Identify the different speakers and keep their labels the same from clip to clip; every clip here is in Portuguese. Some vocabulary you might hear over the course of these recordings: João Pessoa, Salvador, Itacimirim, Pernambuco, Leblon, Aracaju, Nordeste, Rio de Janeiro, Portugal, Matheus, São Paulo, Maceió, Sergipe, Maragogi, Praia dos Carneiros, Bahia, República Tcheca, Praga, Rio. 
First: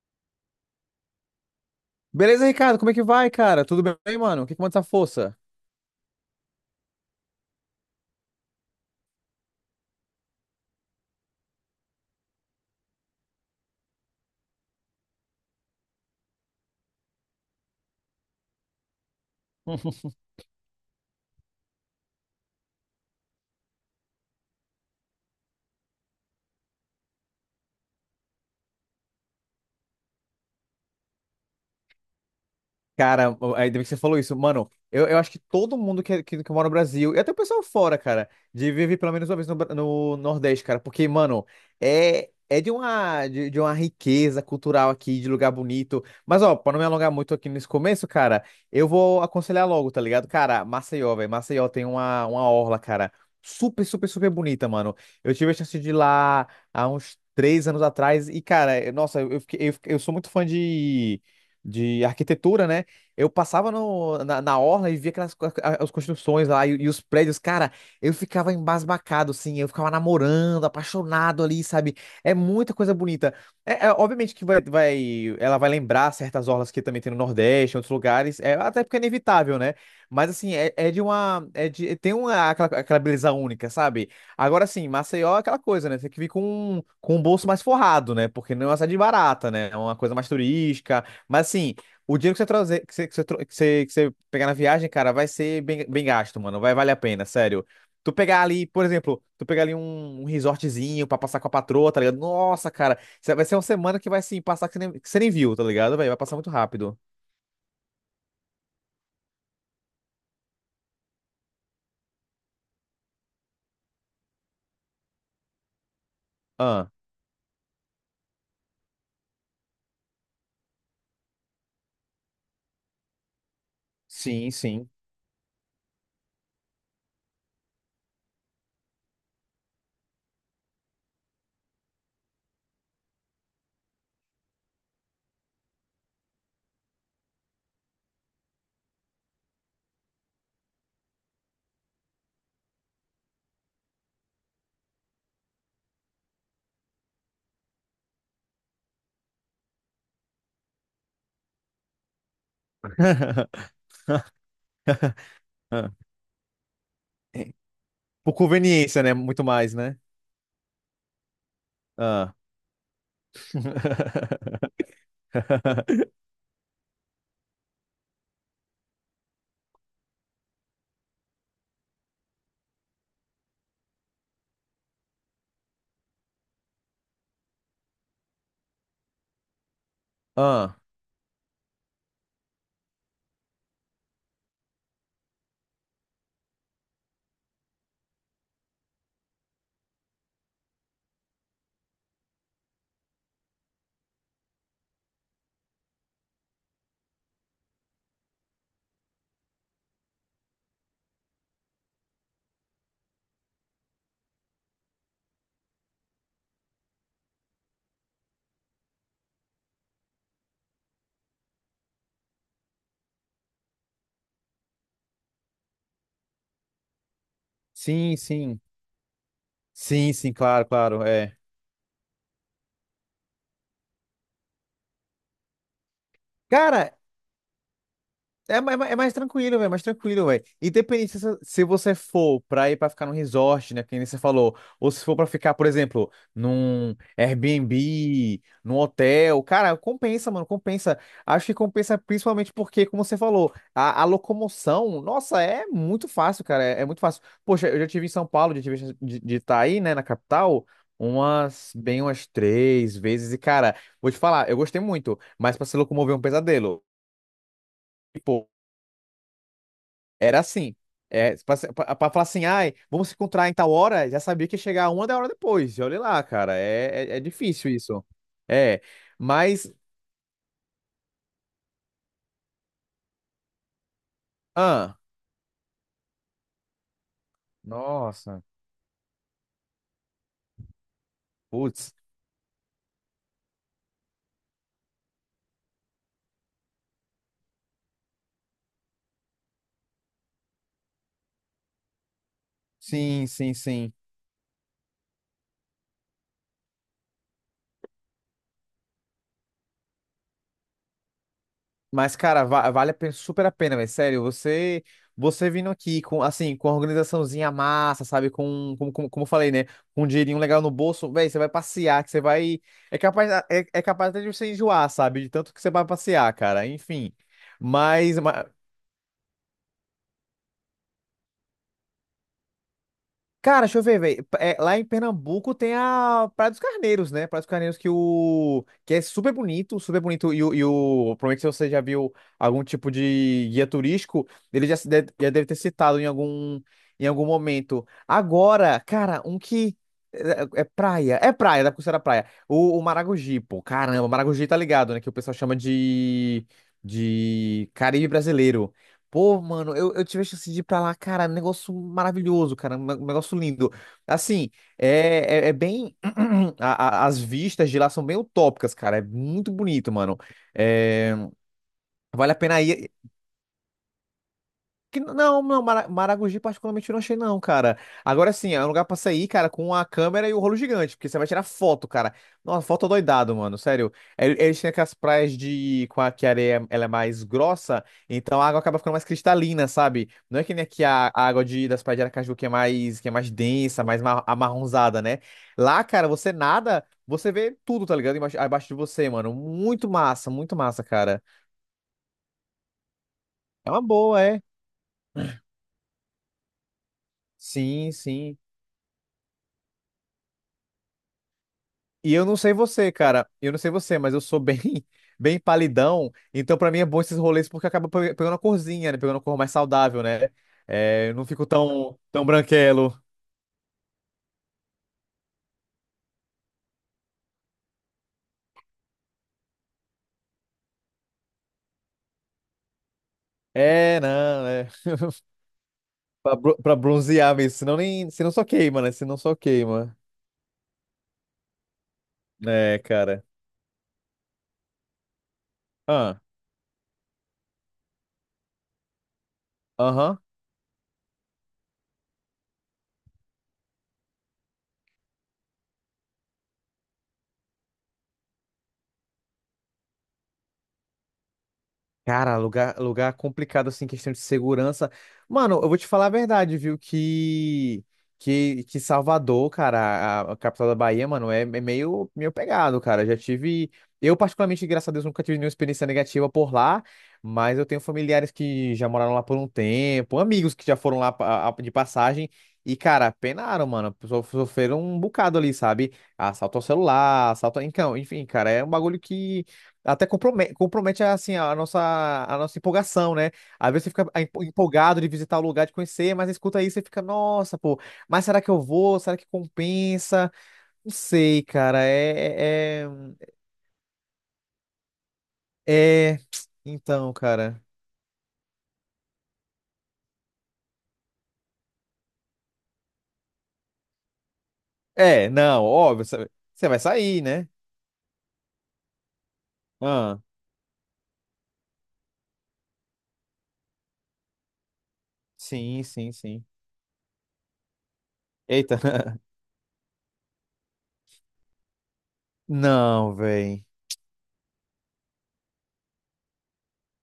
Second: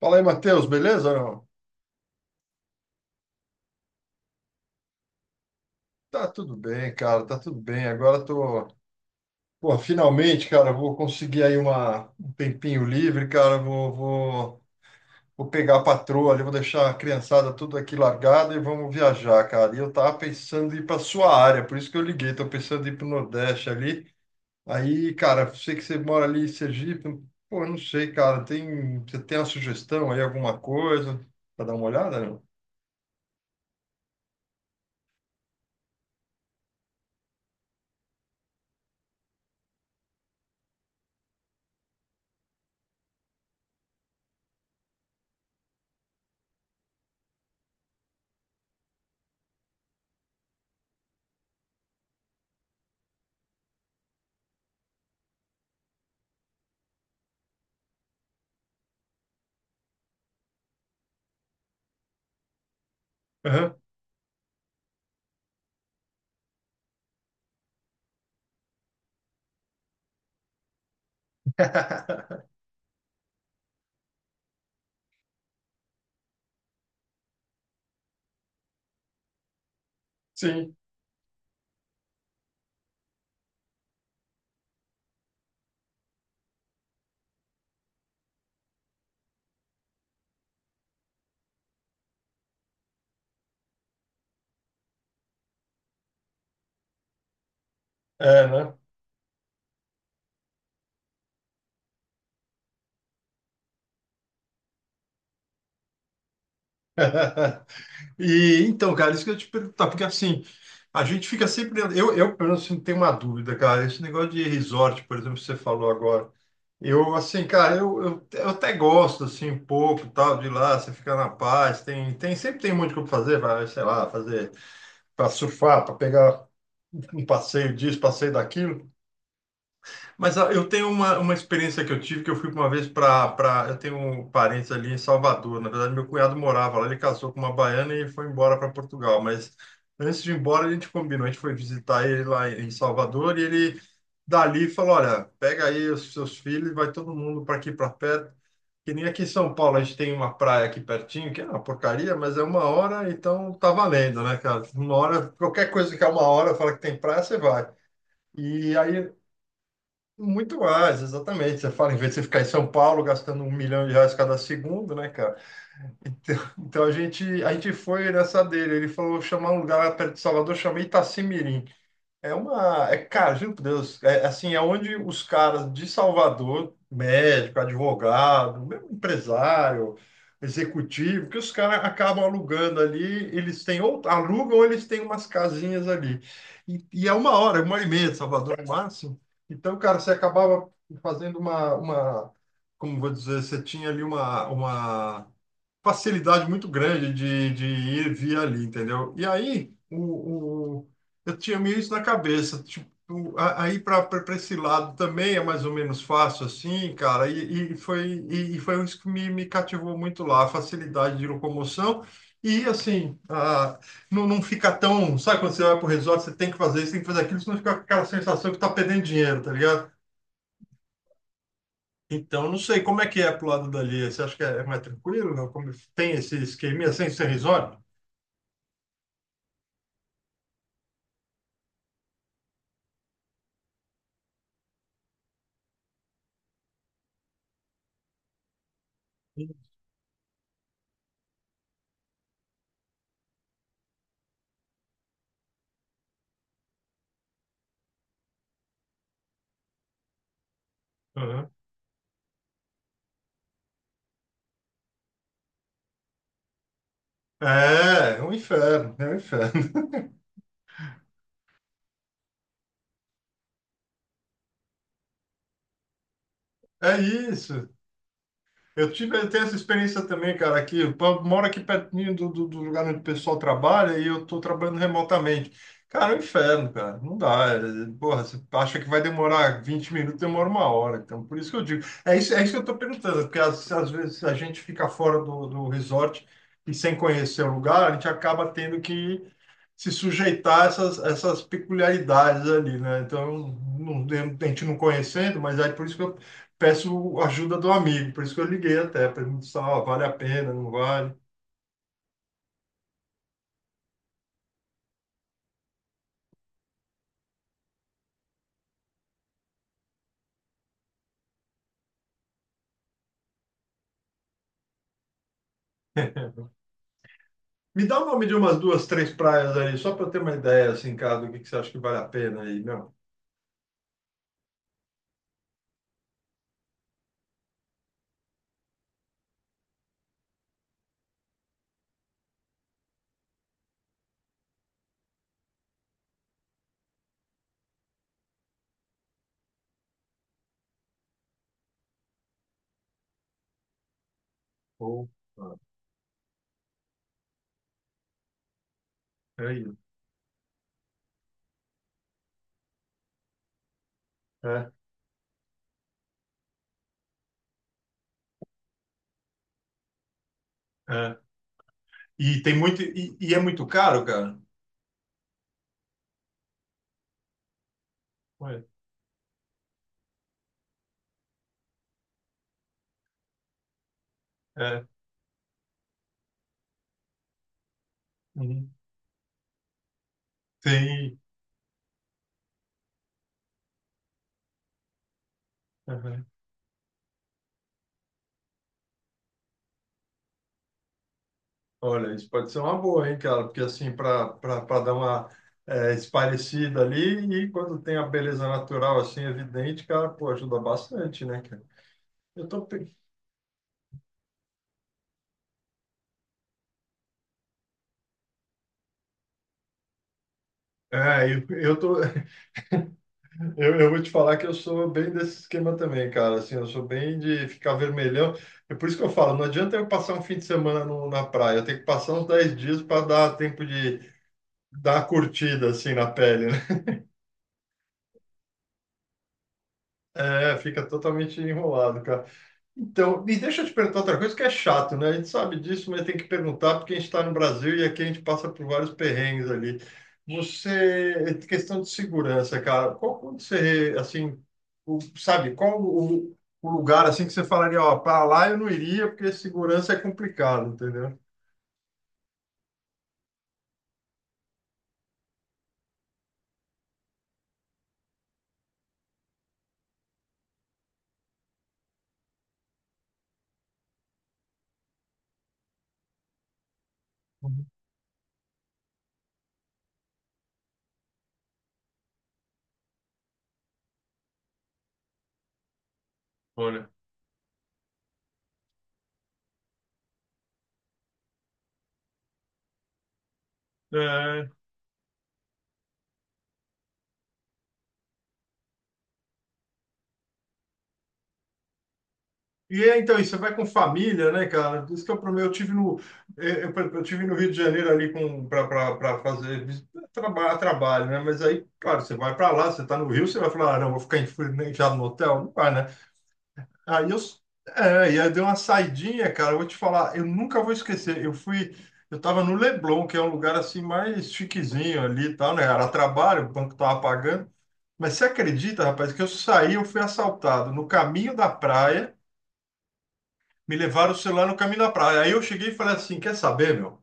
Speaker 1: Fala aí, Matheus, beleza? Ou não?
Speaker 2: Beleza, Ricardo? Como é que vai, cara? Tudo bem, mano? O que que manda essa força?
Speaker 1: Tá tudo bem, cara, tá tudo bem. Agora tô, pô, finalmente, cara, vou conseguir aí um tempinho livre, cara, vou pegar a patroa ali, vou deixar a criançada tudo aqui largada e vamos viajar, cara. E eu tava pensando em ir pra sua área, por isso que eu liguei, tô pensando em ir pro Nordeste ali. Aí, cara, sei que você mora ali em Sergipe, pô, eu não sei, cara, você tem uma sugestão aí, alguma coisa, pra dar uma olhada, não?
Speaker 2: Cara, ainda bem que você falou isso. Mano, eu acho que todo mundo que mora no Brasil, e até o pessoal fora, cara, de viver pelo menos uma vez no Nordeste, cara. Porque, mano, de uma riqueza cultural aqui, de lugar bonito. Mas, ó, pra não me alongar muito aqui nesse começo, cara, eu vou aconselhar logo, tá ligado? Cara, Maceió, velho. Maceió tem uma orla, cara, super bonita, mano. Eu tive a chance de ir lá há uns três anos atrás, e, cara, eu- nossa, eu, fiquei- eu, fiquei- eu sou muito fã de. De arquitetura, né? Eu passava
Speaker 1: Aham.
Speaker 2: no, na, na orla e via as construções lá e os prédios, cara, eu ficava embasbacado, assim, eu ficava namorando, apaixonado ali, sabe? É muita coisa bonita. Obviamente que vai, ela vai lembrar certas orlas que também tem no Nordeste, em outros lugares, é, até porque é inevitável, né? Mas assim, é,
Speaker 1: Sim,
Speaker 2: é de uma, é de, tem uma, aquela beleza única, sabe? Agora sim, Maceió é aquela coisa, né? Tem que vir com o bolso mais forrado, né? Porque não é uma cidade barata, né? É uma coisa mais turística, mas assim. O dinheiro que você trazer, que você, tro- que você pegar na viagem, cara, vai ser bem gasto, mano. Vai valer a pena, sério. Tu pegar
Speaker 1: é,
Speaker 2: ali,
Speaker 1: né?
Speaker 2: por exemplo, tu pegar ali um resortzinho pra passar com a patroa, tá ligado? Nossa, cara, vai ser uma semana que vai, assim, passar que você nem viu, tá ligado, velho? Vai passar muito rápido.
Speaker 1: E então, cara, isso que eu ia te perguntar, porque assim, a gente fica sempre. Eu pelo menos, assim, tenho uma dúvida, cara. Esse negócio de resort, por exemplo, que você falou agora.
Speaker 2: Ah,
Speaker 1: Eu, assim, cara, eu até gosto, assim, um pouco, e tal, de ir lá, você fica na paz, sempre tem muito o que fazer, vai, sei lá,
Speaker 2: sim,
Speaker 1: fazer,
Speaker 2: sim.
Speaker 1: para surfar, para pegar um passeio disso, passeio daquilo. Mas ah, eu tenho uma experiência que eu tive, que eu fui uma vez Eu tenho parentes ali em Salvador. Na verdade, meu cunhado morava lá, ele casou com uma baiana e foi embora para Portugal. Mas antes de ir embora, a gente combinou, a gente foi visitar ele lá em Salvador e ele dali falou, olha, pega aí os seus filhos e vai todo mundo para aqui para perto. Que nem aqui em São Paulo, a gente tem uma praia aqui pertinho, que é uma porcaria, mas é uma hora, então tá valendo, né, cara? Uma hora, qualquer
Speaker 2: Ah.
Speaker 1: coisa que é uma hora, fala que tem praia, você vai.
Speaker 2: Por
Speaker 1: E
Speaker 2: conveniência,
Speaker 1: aí
Speaker 2: né? Muito mais, né?
Speaker 1: muito mais, exatamente. Você fala, em vez de você
Speaker 2: Ah.
Speaker 1: ficar em São Paulo gastando um milhão de reais cada segundo, né, cara? Então, a gente foi nessa dele. Ele falou chamar um lugar perto de Salvador, chamei Itacimirim. É uma. É, cara, juro por Deus. É, assim, é onde os caras de Salvador, médico, advogado, mesmo empresário,
Speaker 2: Ah,
Speaker 1: executivo, que os caras acabam alugando ali, eles têm, ou alugam, ou eles têm umas casinhas ali. E é uma hora e meia de Salvador no máximo. Então, cara, você acabava fazendo como vou dizer, você tinha ali uma facilidade muito grande de ir e vir ali, entendeu? E aí, eu tinha meio isso na cabeça, tipo, aí para esse lado também é mais ou menos fácil assim, cara, e foi isso que me cativou muito lá, a facilidade de locomoção. E assim, ah, não, não fica tão. Sabe quando você vai pro resort, você tem que fazer isso, tem que fazer aquilo, senão fica aquela
Speaker 2: sim,
Speaker 1: sensação que
Speaker 2: sim.
Speaker 1: tá perdendo dinheiro, tá ligado?
Speaker 2: Sim, sim, claro, claro, é.
Speaker 1: Então, não sei como é que é pro lado dali. Você acha que é mais tranquilo? Não? Como tem esse esqueminha
Speaker 2: Cara,
Speaker 1: sem ser resort?
Speaker 2: É mais tranquilo, velho, é mais tranquilo, velho. Independente se, se você for pra ir pra ficar num resort, né, que nem você falou, ou se for pra ficar, por exemplo, num Airbnb, num hotel, cara, compensa, mano, compensa. Acho que compensa principalmente porque, como você falou, a locomoção, nossa, é muito fácil, cara, é muito fácil. Poxa, eu já tive em São Paulo, já tive chance de estar aí, né, na capital,
Speaker 1: Uhum.
Speaker 2: bem umas três vezes, e, cara, vou te falar, eu gostei muito, mas pra se locomover é um pesadelo.
Speaker 1: É, é um
Speaker 2: Tipo,
Speaker 1: inferno, é um inferno.
Speaker 2: era assim. É, pra falar assim, ai, vamos se encontrar em tal hora, já sabia que ia chegar uma da hora depois. E olha lá, cara,
Speaker 1: É
Speaker 2: é
Speaker 1: isso.
Speaker 2: difícil isso. É,
Speaker 1: Eu tenho essa
Speaker 2: mas,
Speaker 1: experiência também, cara, aqui. Moro aqui pertinho do lugar onde o pessoal trabalha e eu estou trabalhando
Speaker 2: ah,
Speaker 1: remotamente. Cara, é um inferno, cara. Não dá. Porra, você
Speaker 2: nossa,
Speaker 1: acha que vai demorar 20 minutos, demora uma hora. Então, por isso que eu digo.
Speaker 2: putz,
Speaker 1: É isso que eu estou perguntando, porque às vezes a gente fica fora do resort e sem conhecer o lugar, a gente acaba tendo que se sujeitar a essas peculiaridades ali, né?
Speaker 2: sim,
Speaker 1: Então,
Speaker 2: sim, sim.
Speaker 1: não, a gente não conhecendo, mas aí por isso que eu peço ajuda do amigo, por isso que eu liguei até, pergunto se ó, vale a pena, não vale.
Speaker 2: Mas, cara, super a pena, velho. Sério, você, você vindo aqui com, assim, com a organizaçãozinha massa, sabe? Como eu falei, né? Com um dinheirinho legal no bolso, velho, você vai passear, que você vai. É capaz até de você enjoar, sabe? De tanto que você vai passear, cara. Enfim.
Speaker 1: Me dá o
Speaker 2: Mas,
Speaker 1: nome de umas duas, três praias aí, só para eu ter uma ideia, assim, cara, do que você acha que vale a pena aí, não?
Speaker 2: cara, deixa eu ver, velho. É, lá em Pernambuco tem a Praia dos Carneiros, né? Praia dos Carneiros que o que é super bonito, super bonito. E o... provavelmente se você já viu algum tipo de guia turístico, ele já, se de- já deve ter citado em algum momento. Agora, cara, um que é praia, da Costeira Praia. O Maragogi, pô, caramba, Maragogi tá ligado, né?
Speaker 1: Ou,
Speaker 2: Que o pessoal
Speaker 1: ah,
Speaker 2: chama de Caribe brasileiro. Pô,
Speaker 1: é
Speaker 2: mano,
Speaker 1: isso.
Speaker 2: eu tive a chance de ir pra lá, cara, um negócio maravilhoso, cara, um negócio lindo. Assim,
Speaker 1: É,
Speaker 2: é bem. As vistas de lá são bem utópicas, cara, é muito bonito, mano.
Speaker 1: é.
Speaker 2: É, vale a
Speaker 1: E tem
Speaker 2: pena
Speaker 1: muito,
Speaker 2: ir,
Speaker 1: e é muito caro, cara?
Speaker 2: que, não, não, Maragogi particularmente eu não achei não, cara. Agora sim,
Speaker 1: Ué,
Speaker 2: é um lugar pra sair, cara, com a câmera e o rolo gigante, porque você vai tirar foto, cara. Nossa, foto doidado, mano, sério. Eles têm
Speaker 1: é,
Speaker 2: aquelas praias de... com a que a areia ela é mais grossa, então a água
Speaker 1: uhum.
Speaker 2: acaba ficando mais cristalina, sabe? Não é que nem aqui
Speaker 1: Tem,
Speaker 2: a água de... das praias de Aracaju que que é mais densa, amarronzada, né? Lá, cara,
Speaker 1: uhum.
Speaker 2: você nada, você vê tudo, tá ligado? Abaixo de você, mano. Muito massa, cara.
Speaker 1: Olha, isso pode ser uma boa, hein, cara, porque
Speaker 2: É uma
Speaker 1: assim,
Speaker 2: boa,
Speaker 1: para
Speaker 2: é.
Speaker 1: para dar uma é, esparecida ali, e quando
Speaker 2: Sim,
Speaker 1: tem a
Speaker 2: sim.
Speaker 1: beleza natural, assim, evidente, cara, pô, ajuda bastante, né, cara?
Speaker 2: E eu não
Speaker 1: Eu
Speaker 2: sei
Speaker 1: tô,
Speaker 2: você, cara. Eu não sei você, mas eu sou bem, bem palidão. Então, pra mim, é bom esses rolês porque acaba pegando a corzinha, né? Pegando a cor mais saudável, né? É, eu não fico
Speaker 1: Eu tô,
Speaker 2: tão branquelo.
Speaker 1: eu vou te falar que eu sou bem desse esquema também, cara. Assim, eu sou bem de ficar vermelhão. É por isso que eu falo, não adianta eu passar um fim de semana na praia. Eu tenho que passar uns 10 dias para dar tempo
Speaker 2: É,
Speaker 1: de
Speaker 2: não, é.
Speaker 1: dar a curtida assim na
Speaker 2: Pra,
Speaker 1: pele, né?
Speaker 2: pra bronzear mesmo. Senão nem. Senão só queima, né? Senão só queima.
Speaker 1: É, fica totalmente enrolado, cara.
Speaker 2: É, cara.
Speaker 1: Então, e deixa eu te perguntar outra coisa que é chato, né? A gente sabe disso, mas tem
Speaker 2: Ah,
Speaker 1: que perguntar porque a gente está no Brasil e aqui a gente passa por vários perrengues ali.
Speaker 2: aham.
Speaker 1: Você, questão de segurança, cara, qual quando você, assim, sabe, qual o lugar, assim, que você falaria, ó, para lá eu não iria porque segurança é complicado, entendeu?
Speaker 2: Cara, lugar complicado, assim, questão de segurança. Mano, eu vou te falar a verdade, viu? Que Salvador, cara, a capital da Bahia, mano, meio pegado, cara. Já tive. Eu, particularmente, graças a Deus, nunca tive nenhuma experiência negativa por lá, mas
Speaker 1: Uhum.
Speaker 2: eu tenho familiares que já moraram lá por um tempo, amigos que já foram lá de passagem. E, cara, penaram, mano. Sofreram um bocado ali, sabe? Assalto ao
Speaker 1: Olha,
Speaker 2: celular, assalto. Então, enfim, cara, é um bagulho que. Até compromete, compromete assim, a nossa empolgação, né? Às vezes você fica
Speaker 1: é,
Speaker 2: empolgado de visitar o lugar, de conhecer, mas escuta aí, você fica, nossa, pô, mas será que eu vou? Será que compensa? Não sei, cara.
Speaker 1: Então, e você vai com família, né, cara? Por isso que eu, pro- eu tive no,
Speaker 2: É... é-
Speaker 1: eh, eu,
Speaker 2: Então,
Speaker 1: tive no Rio de
Speaker 2: cara.
Speaker 1: Janeiro ali com para fazer trabalho, né? Mas aí, claro, você vai para lá, você tá no Rio, você vai falar, ah, não, vou ficar enfurnizado no
Speaker 2: É,
Speaker 1: hotel, não
Speaker 2: não,
Speaker 1: vai, né?
Speaker 2: óbvio, você você vai
Speaker 1: Aí eu,
Speaker 2: sair,
Speaker 1: s-
Speaker 2: né?
Speaker 1: é, E aí deu uma saidinha, cara, eu vou te falar,
Speaker 2: Ah,
Speaker 1: eu nunca vou esquecer. Eu tava no Leblon, que é um lugar assim mais chiquezinho ali e tal, né?
Speaker 2: sim,
Speaker 1: Era
Speaker 2: sim, sim.
Speaker 1: trabalho, o banco tava pagando. Mas você
Speaker 2: Eita.
Speaker 1: acredita, rapaz, que eu saí, eu fui assaltado no caminho da praia,
Speaker 2: Não, véi.
Speaker 1: me levaram o celular no caminho da praia. Aí eu cheguei e falei assim, quer saber, meu?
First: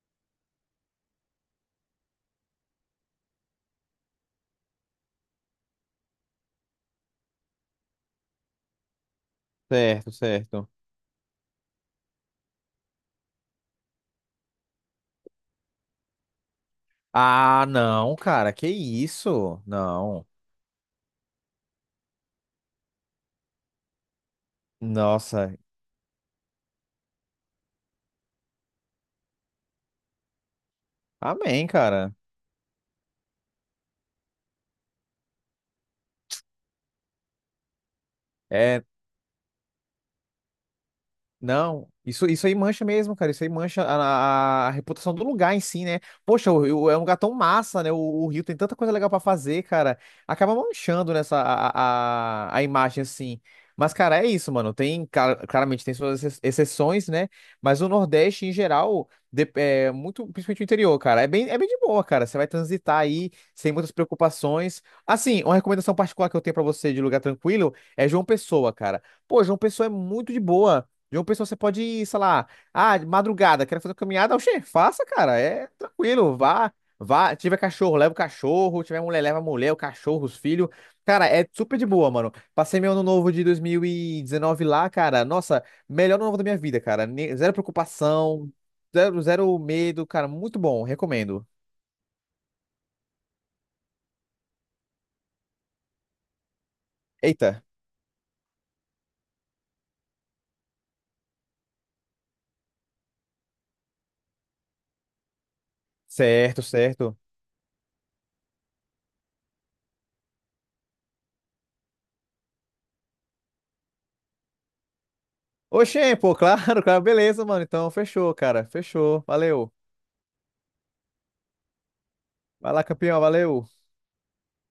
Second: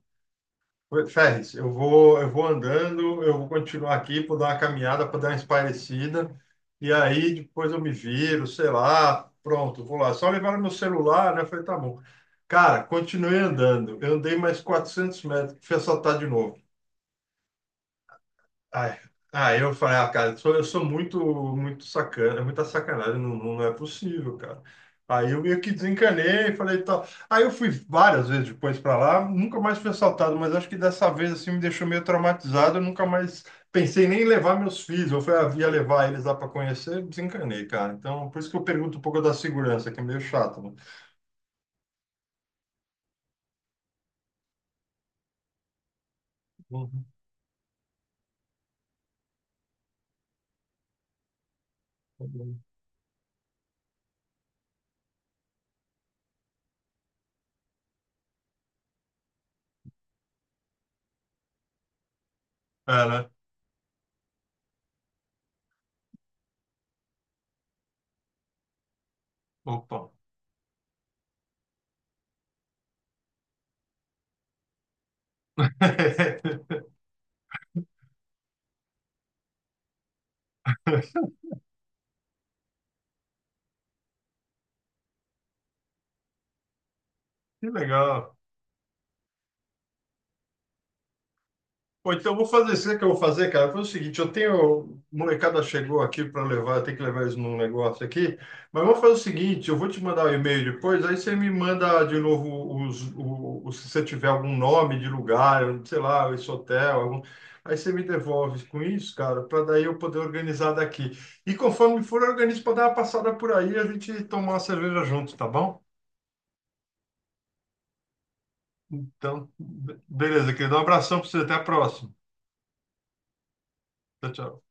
Speaker 1: Ferris, eu vou andando, eu vou continuar aqui, vou dar uma caminhada para dar uma espairecida, e aí depois eu me viro, sei lá, pronto, vou
Speaker 2: Certo,
Speaker 1: lá. Só levaram meu
Speaker 2: certo.
Speaker 1: celular, né? Eu falei, tá bom. Cara, continuei andando. Eu andei mais 400 metros, fui assaltado de novo.
Speaker 2: Ah, não, cara, que
Speaker 1: Ai, ah,
Speaker 2: isso?
Speaker 1: eu falei, ah,
Speaker 2: Não.
Speaker 1: cara, eu sou muito, muito sacana, é muita sacanagem, não, não não é possível, cara. Aí eu
Speaker 2: Nossa.
Speaker 1: meio que desencanei, falei, tal. Aí eu fui várias vezes depois pra lá, nunca mais fui assaltado, mas acho que dessa vez, assim, me
Speaker 2: Amém,
Speaker 1: deixou meio
Speaker 2: cara.
Speaker 1: traumatizado, eu nunca mais pensei nem em levar meus filhos, eu fui, ah, ia levar eles lá pra conhecer, desencanei, cara. Então, por isso que eu
Speaker 2: É,
Speaker 1: pergunto um pouco da segurança, que é meio chato, né?
Speaker 2: não, isso aí mancha mesmo, cara. Isso aí mancha a reputação do lugar em si, né? Poxa, é um
Speaker 1: Uhum,
Speaker 2: lugar tão massa, né? O Rio tem tanta coisa legal pra fazer, cara. Acaba manchando nessa
Speaker 1: tá bom.
Speaker 2: a imagem, assim. Mas, cara, é isso, mano. Tem, cara, claramente, tem suas exceções, né? Mas o Nordeste, em geral, é muito, principalmente o interior, cara, é bem de boa, cara. Você vai transitar
Speaker 1: É, né?
Speaker 2: aí sem muitas preocupações. Assim, uma recomendação particular que eu tenho pra você de lugar tranquilo é João Pessoa, cara. Pô, João Pessoa é
Speaker 1: Opa.
Speaker 2: muito de boa. Jogo pessoal, você pode ir, sei lá, ah, de madrugada, quero fazer uma caminhada, oxê, faça, cara, é tranquilo, vá, tiver cachorro, leva o cachorro, tiver mulher, leva a mulher, o cachorro, os filhos, cara, é super de boa, mano. Passei meu ano novo de 2019 lá, cara, nossa, melhor ano novo da minha vida, cara, zero
Speaker 1: Que legal.
Speaker 2: preocupação, zero medo, cara, muito bom, recomendo.
Speaker 1: Pô, então eu vou fazer, sabe o que eu vou fazer, cara? Foi o seguinte, eu tenho, molecada chegou aqui para levar, eu tenho que levar eles num
Speaker 2: Eita,
Speaker 1: negócio aqui, mas eu vou fazer o seguinte, eu vou te mandar o e-mail depois, aí você me manda de novo se você tiver algum nome de lugar, sei lá, esse
Speaker 2: certo,
Speaker 1: hotel,
Speaker 2: certo.
Speaker 1: aí você me devolve com isso, cara, para daí eu poder organizar daqui. E conforme for, eu organizo para dar uma passada por aí e a gente tomar uma cerveja junto, tá bom?
Speaker 2: Oxê, pô, claro, claro, beleza, mano, então, fechou, cara, fechou,
Speaker 1: Então,
Speaker 2: valeu.
Speaker 1: beleza, querido, um abração para você, até a próxima.
Speaker 2: Vai lá, campeão, valeu.
Speaker 1: Tchau, tchau.